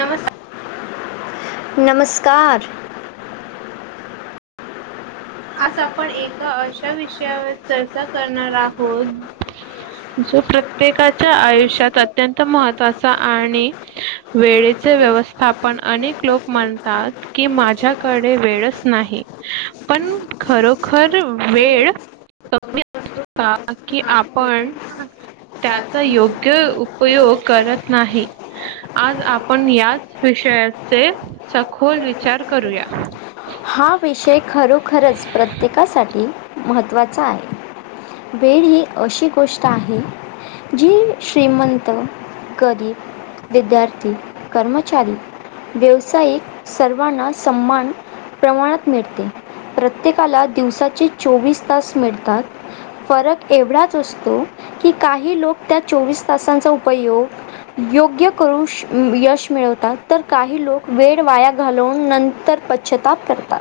नमस्कार. नमस्कार. आज आपण एका अशा विषयावर चर्चा करणार आहोत- जो प्रत्येकाच्या आयुष्यात अत्यंत महत्वाचा आणि- वेळेचे व्यवस्थापन. अनेक लोक म्हणतात की माझ्याकडे वेळच नाही. पण खरोखर वेळ कमी [unintelligible] की आपण त्याचा योग्य उपयोग करत नाही. आज आपण याच विषयाचे सखोल विचार करूया. हा विषय खरोखरच प्रत्येकासाठी महत्त्वाचा आहे. वेळ ही अशी गोष्ट आहे- जी श्रीमंत, गरीब- विद्यार्थी, कर्मचारी, व्यावसायिक सर्वांना सम्मान- प्रमाणात मिळते. प्रत्येकाला दिवसाचे चोवीस तास मिळतात- फरक एवढाच असतो, की काही लोक त्या चोवीस तासांचा उपयोग- योग्य करू यश मिळवतात. तर काही लोक वेळ वाया घालवून नं - तर पच्छाताप करतात.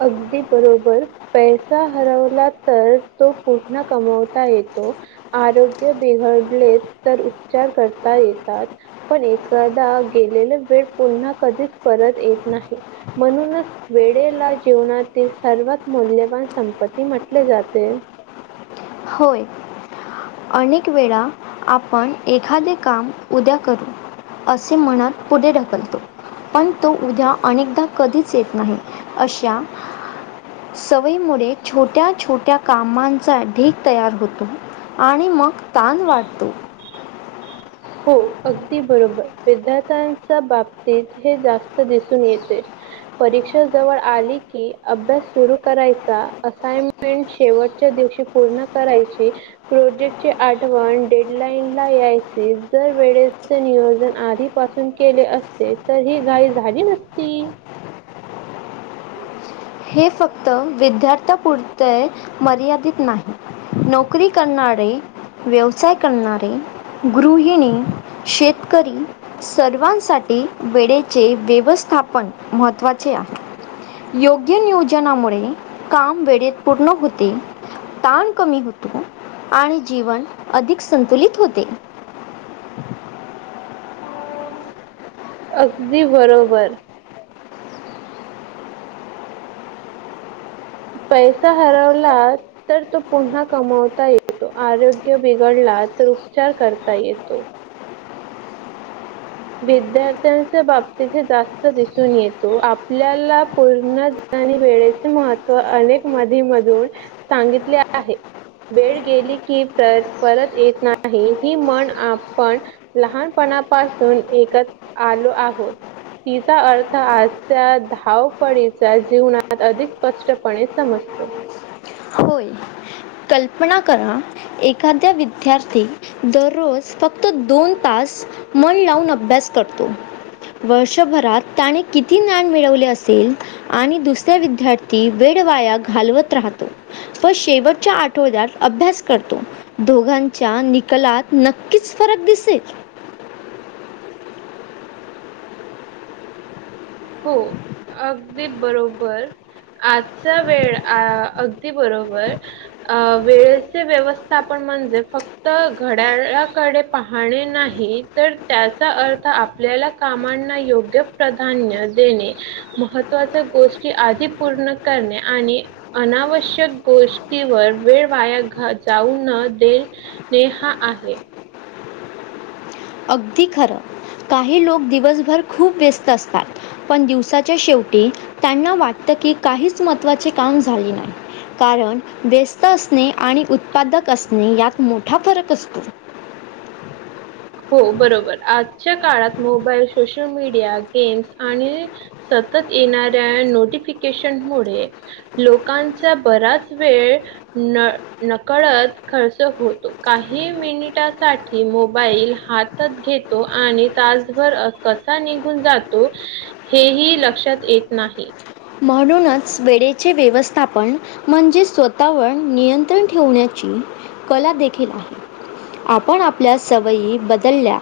अगदी बरोबर. पैसा हरवला तर तो पूर्ण कमवता येतो- आरोग्य बिघडले तर उपचार करता येतात. पण एखादा गेलेला वेळ पुन्हा कधीच परत येत नाही. म्हणूनच- वेळेला जीवनातील सर्वात मौल्यवान संपत्ती म्हटले जाते. होय. अनेक वेळा आपण एखादे काम- उद्या करू असे म्हणत पुढे ढकलतो. पण तो उद्या अनेकदा कधीच येत नाही. अशा- सवयीमुळे छोट्या छोट्या कामांचा ढीग - तयार होतो आणि मग ताण वाढतो. हो अगदी बरोबर. विद्यार्थ्यांच्या बाबतीत हे जास्त दिसून येते. परीक्षा जवळ आली की अभ्यास सुरू करायचा. असाय- मेंट शेवटच्या दिवशी पूर्ण करायची- प्रोजेक्ट ची आठवण डेडलाईन ला यायच- जर वेळेचे नियोजन आधीपासून केले असते तर ही घाई झाली नसती. हे फक्त विद्यार्थ्यापुरते मर्यादित नाही नोकरी करणारे व्यवसाय करणारे गृहिणी शेतकरी सर्वांसाठी वेळेचे व्यवस्थापन महत्त्वाचे आहे. योग्य नियोजनामुळे काम वेळेत पूर्ण होते. ताण कमी होतो आणि जीवन अधिक संतुलित होते. अगदी बरोबर पैसा हरवलात तर तो पुन्हा कमवता येतो आरोग्य बिघडला तर उपचार करता येतो. विद्यार्थ्यांच्या बाबतीत जास्त दिसून येतो आपल्याला पूर्ण जनाने वेळेचे महत्त्व अनेक मधीमधून सांगितले आहे. बेळ गेली की पर परत येत नाही ही म्हण आपण.. लहानपणापासून एकत आलो आहोत. तिचा अर्थ आजच्या धावपळीच्या जीवनात अधिक स्पष्टपणे समजतो. होय कल्पना करा एखाद्या विद्यार्थी दररोज फक्त दोन तास मन लावून अभ्यास करतो. वर्षभरात त्याने किती ज्ञान मिळवले असेल. आणि दुसऱ्या विद्यार्थी वेड वाया घालवत राहतो पण शेवट आठवड्यात अभ्यास करतो दोघांच्या निकलात नक्कीच फरक दिसेल. हो अगदी बरोबर आजचा वेळ अ अगदी बरोबर अ वेळेचे व्यवस्थापण म्हणजे फक्त घड्याळाकडे पाहणे नाही तर त्याचा अर्थ आप आपल्याला कामांना योग्य प्राधान्य देणे महत्त्वाच्या गोष्टी आधी पूर्ण करणे आणि अनावश्यक गोष्टीवर वेळ वाया जाऊ न देल नेहा आहे अगदी खरं काही लोक दिवसभर खूप व्यस्त असतात पण दिवसाच्या शेवटी त्यांना वाटतं की काहीच महत्त्वाचे काम झाले नाही. कारण व्यस्त असणे आणि उत्पादक असणे यात मोठा फरक असतो. हो बरोबर आजच्या काळात मोबाईल सोशल मीडिया गेम्स आणि सतत येणाऱ्या नोटिफिकेशन मुळे लोकांचा बराच वेळ न नकळत खर्च होतो काही मिनिटासाठी मोबाईल हातात घेतो आणि तासभर कसा निघून जातो. हेही लक्षात येत नाही. म्हणूनच वेळेचे व्यवस्थापन म्हणजे स्वतःवर नियंत्रण ठेण्या कला देखील आहे आपण आपल्या सवयी बदलल्या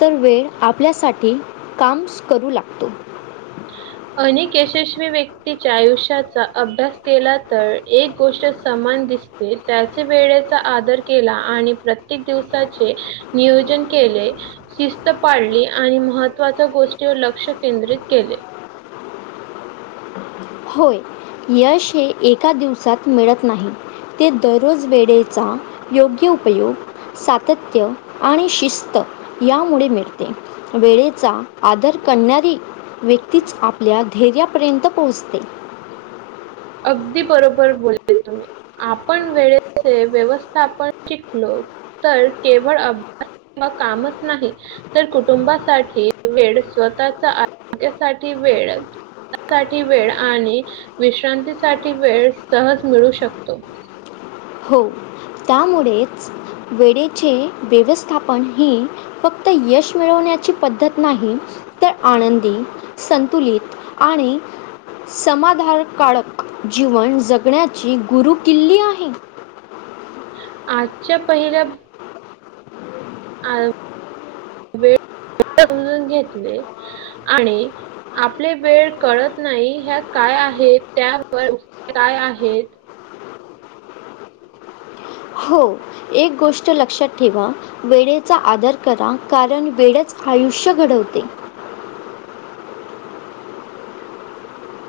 तर वेळ आपल्यासाठी काम करू लागतो. [inaudible] अनेक यशस्वी व्यक्तीच्या आयुष्याचा अभ्यास केला तर, एक गोष्ट समान दिस त्याच वेळेचा आदर केला आणि प्रत्येक दिवसाचे नियोजन केले. शिस्त पाळली आणि महत्त्वाच्या गोष्टीवर लक्ष केंद्रित केले. होय, यश हे एका दिवसात मिळत नाही. ते दररोज वेळेचा योग्य उपयोग सातत्य आणि शिस्त यामुळे मिळते. वेळेचा आदर करणारी व्यक्तीच आपल्या धैर्यापर्यंत पोहोचते. अगदी बरोबर बोलले तुम्ही आपण वेळेचे व्यवस्था आपण शिकलो. तर केवळ अभ्यास किंवा कामच नाही तर कुटुंबासाठी वेळ स्वतःच्या आरोग्यासाठी वेळ साठी वेळ आणि विश्रांतीसाठी वेळ सहज मिळू शकतो. हो. त्यामुळेच वेळेचे व्यवस्थापन हे फक्त यश मिळवण्याची पद्धत नाही, तर आनंदी, संतुलित आणि समाधान काळक जीवन जगण्याची गुरु किल्ली आहे. आजच्या पहिल्या अ वेळ समजून घेतले आणि आपले वेळ कळत नाही. ह्या काय आहेत? त्यावर उपाय काय आहेत? हो एक गोष्ट लक्षात ठेवा. वेळेचा आदर करा. कारण वेळच आयुष्य घडवते.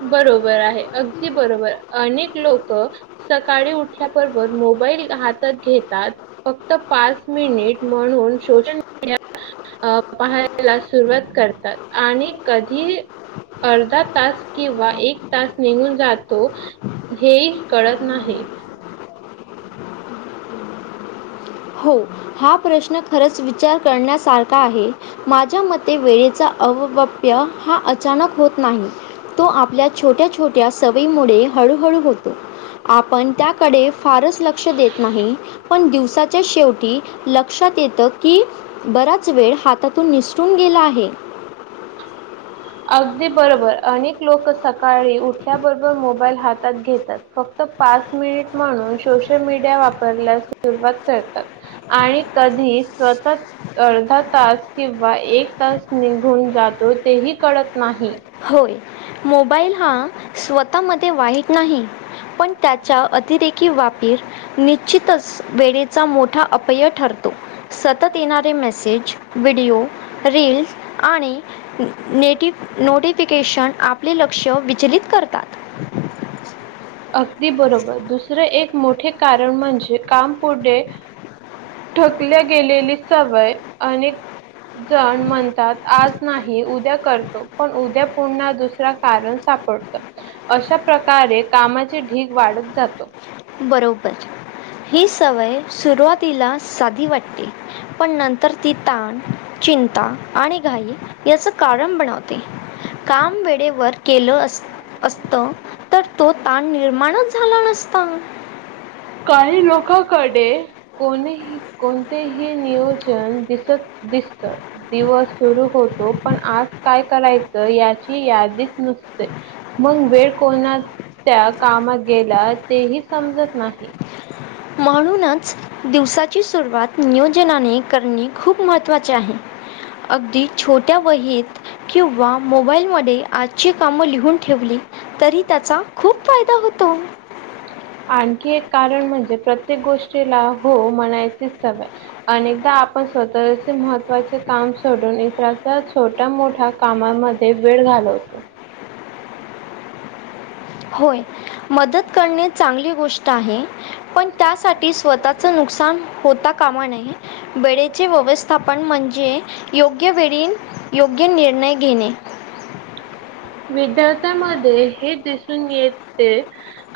बरोबर आहे. अगदी बरोबर अनेक लोक सकाळी उठल्या बरोबर मोबाईल हातात घेतात. फक्त पाच मिनिट म्हणून शोजन अ पाहायला सुरवात करतात आणि कधी अर्धा तास किंवा एक तास निघून जातो. हे कळत नाही. हो. हा प्रश्न खरंच विचार करण्यासारखा आहे. माझ्या मते वेळेचा अववाप्य हा अचानक होत नाही. तो आपल्या छोट्या छोट्या सवयीमुळे हळू हळू होतो. आपण त्याकडे फारच लक्ष देत नाही. पण दिवसा च्या शेवटी लक्षात येतं की, बराच वेळ हातातून निसटून गेला आहे. अगदी बरोबर. अनेक लोक सकाळी उठल्याबरोबर मोबा ईल हातात घेतात. फक्त पाच मिनिट म्हणून सोशल मीडिया वापरायला सुरवात करतात. आणि कधी स्वतःच अर्धा तास किंवा एक तास निघून जातो. तेही कळत नाही. होय, मोबाईल हा स्वतःमध्ये वाईट नाही. पण त्याच्या अतिरेकी वापर निश्चितच वेळेचा मोठा अपव्यय ठरतो. सतत येणारे मेसेज, व्हिडिओ, रील्स आणि नेटिव नोटिफिकेशन आपले लक्ष विचलित करतात. अगदी बरोबर दुसरे एक मोठे कारण म्हणजे काम पुढे ढकलल्या गेलेली सवय आणि जण म्हणतात आज नाही उद्या करतो. पण उद्या पुन्हा दुसरा कारण सापडत. अशा प्रकारे कामाचे ढीग वाढत जातो. बरोबर, ही सवय सुरुवातीला साधी वाटते. पण नंतर ती ताण, चिंता आणि घाई याच कारण बनवते. काम वेळेवर केलं अस असत तर तो ताण निर्माणच झाला नसता. काही लोकांकडे कोणीही कोणतेही नियोजन दिसत दिसत. दिवस सुरू होतो. पण आज काय करायचं याची यादीच नसते. मग वेळ कोणा त्या कामात गेला तेही समजत नाही. म्हणूनच, दिवसाची सुरुवात नियोजनाने करणे खूप महत्त्वाचे आहे. अगदी छोट्या वहीत किंवा मोबाईलमध्ये आ ची कामं लिहून ठेवली तरी त्याचा खूप फायदा होतो. आणखी एक कारण म्हणजे प्रत्येक गोष्टीला हो म्हणायची सवय अनेकदा आपण स्वतःचे महत्त्वाचे काम सोडून इतराचं सोशल मोठा मोठ्या कामामध्ये वेळ घालवतो. होय, मदत करणे चांगली गोष्ट आहे. पण त्यासाठी स्वतःच नुकसान होता. कामा नये वेळेचे व्यवस्थापन म्हणजे योग्य वेळी योग्य निर्णय घेणे. विद्यार्थ्यांमध्ये हे दिसून येते.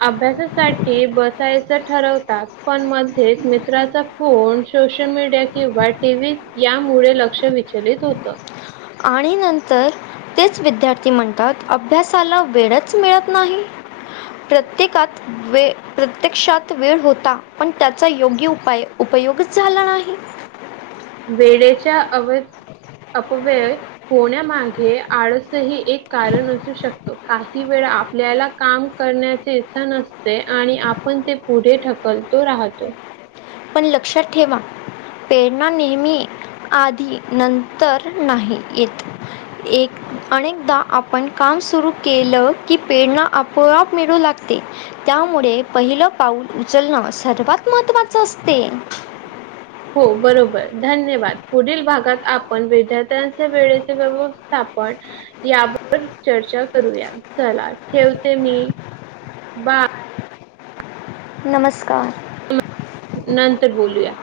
अभ्यासासाठी बसायचं ठरवतात. पण मध्येच मित्राचा फोन, सोशल मीडिया किंवा टीव्ही यामुळे लक्ष विचलित होतं. आणि नंतर. तेच विद्यार्थी म्हणतात. अभ्यासाला वेळच मिळत नाही. प्रत्येकात वे प्रत्यक्षात वेळ होता. पण त्याचा योग्य उपाय उपयोगच झाला नाही. वेळेच्या अव अपव्यय होण्यामागे आळस ही एक कारण असू शकतो. काही वेळा आपल्याला काम करण्याची इच्छा नसते. आणि आपण ते पुढे ढकलतो राहतो. पण लक्षात ठेवा प्रेरणा नेहमी आधी नंत तर नाही येत. एक अनेकदा आपण काम सुरू केलं की प्रेरणा आपोआप मिळू लागते. त्यामुळे पहिलं पाऊल उचलणं सर्वात महत्त्वाचं असते. हो बरोबर धन्यवाद पुढील भागात आपण विद्यार्थ्यांचे वेळेचे व्यवस्थापन यावर चर्चा करूया चला ठेवते मी बा नमस्कार. नंतर बोलूया.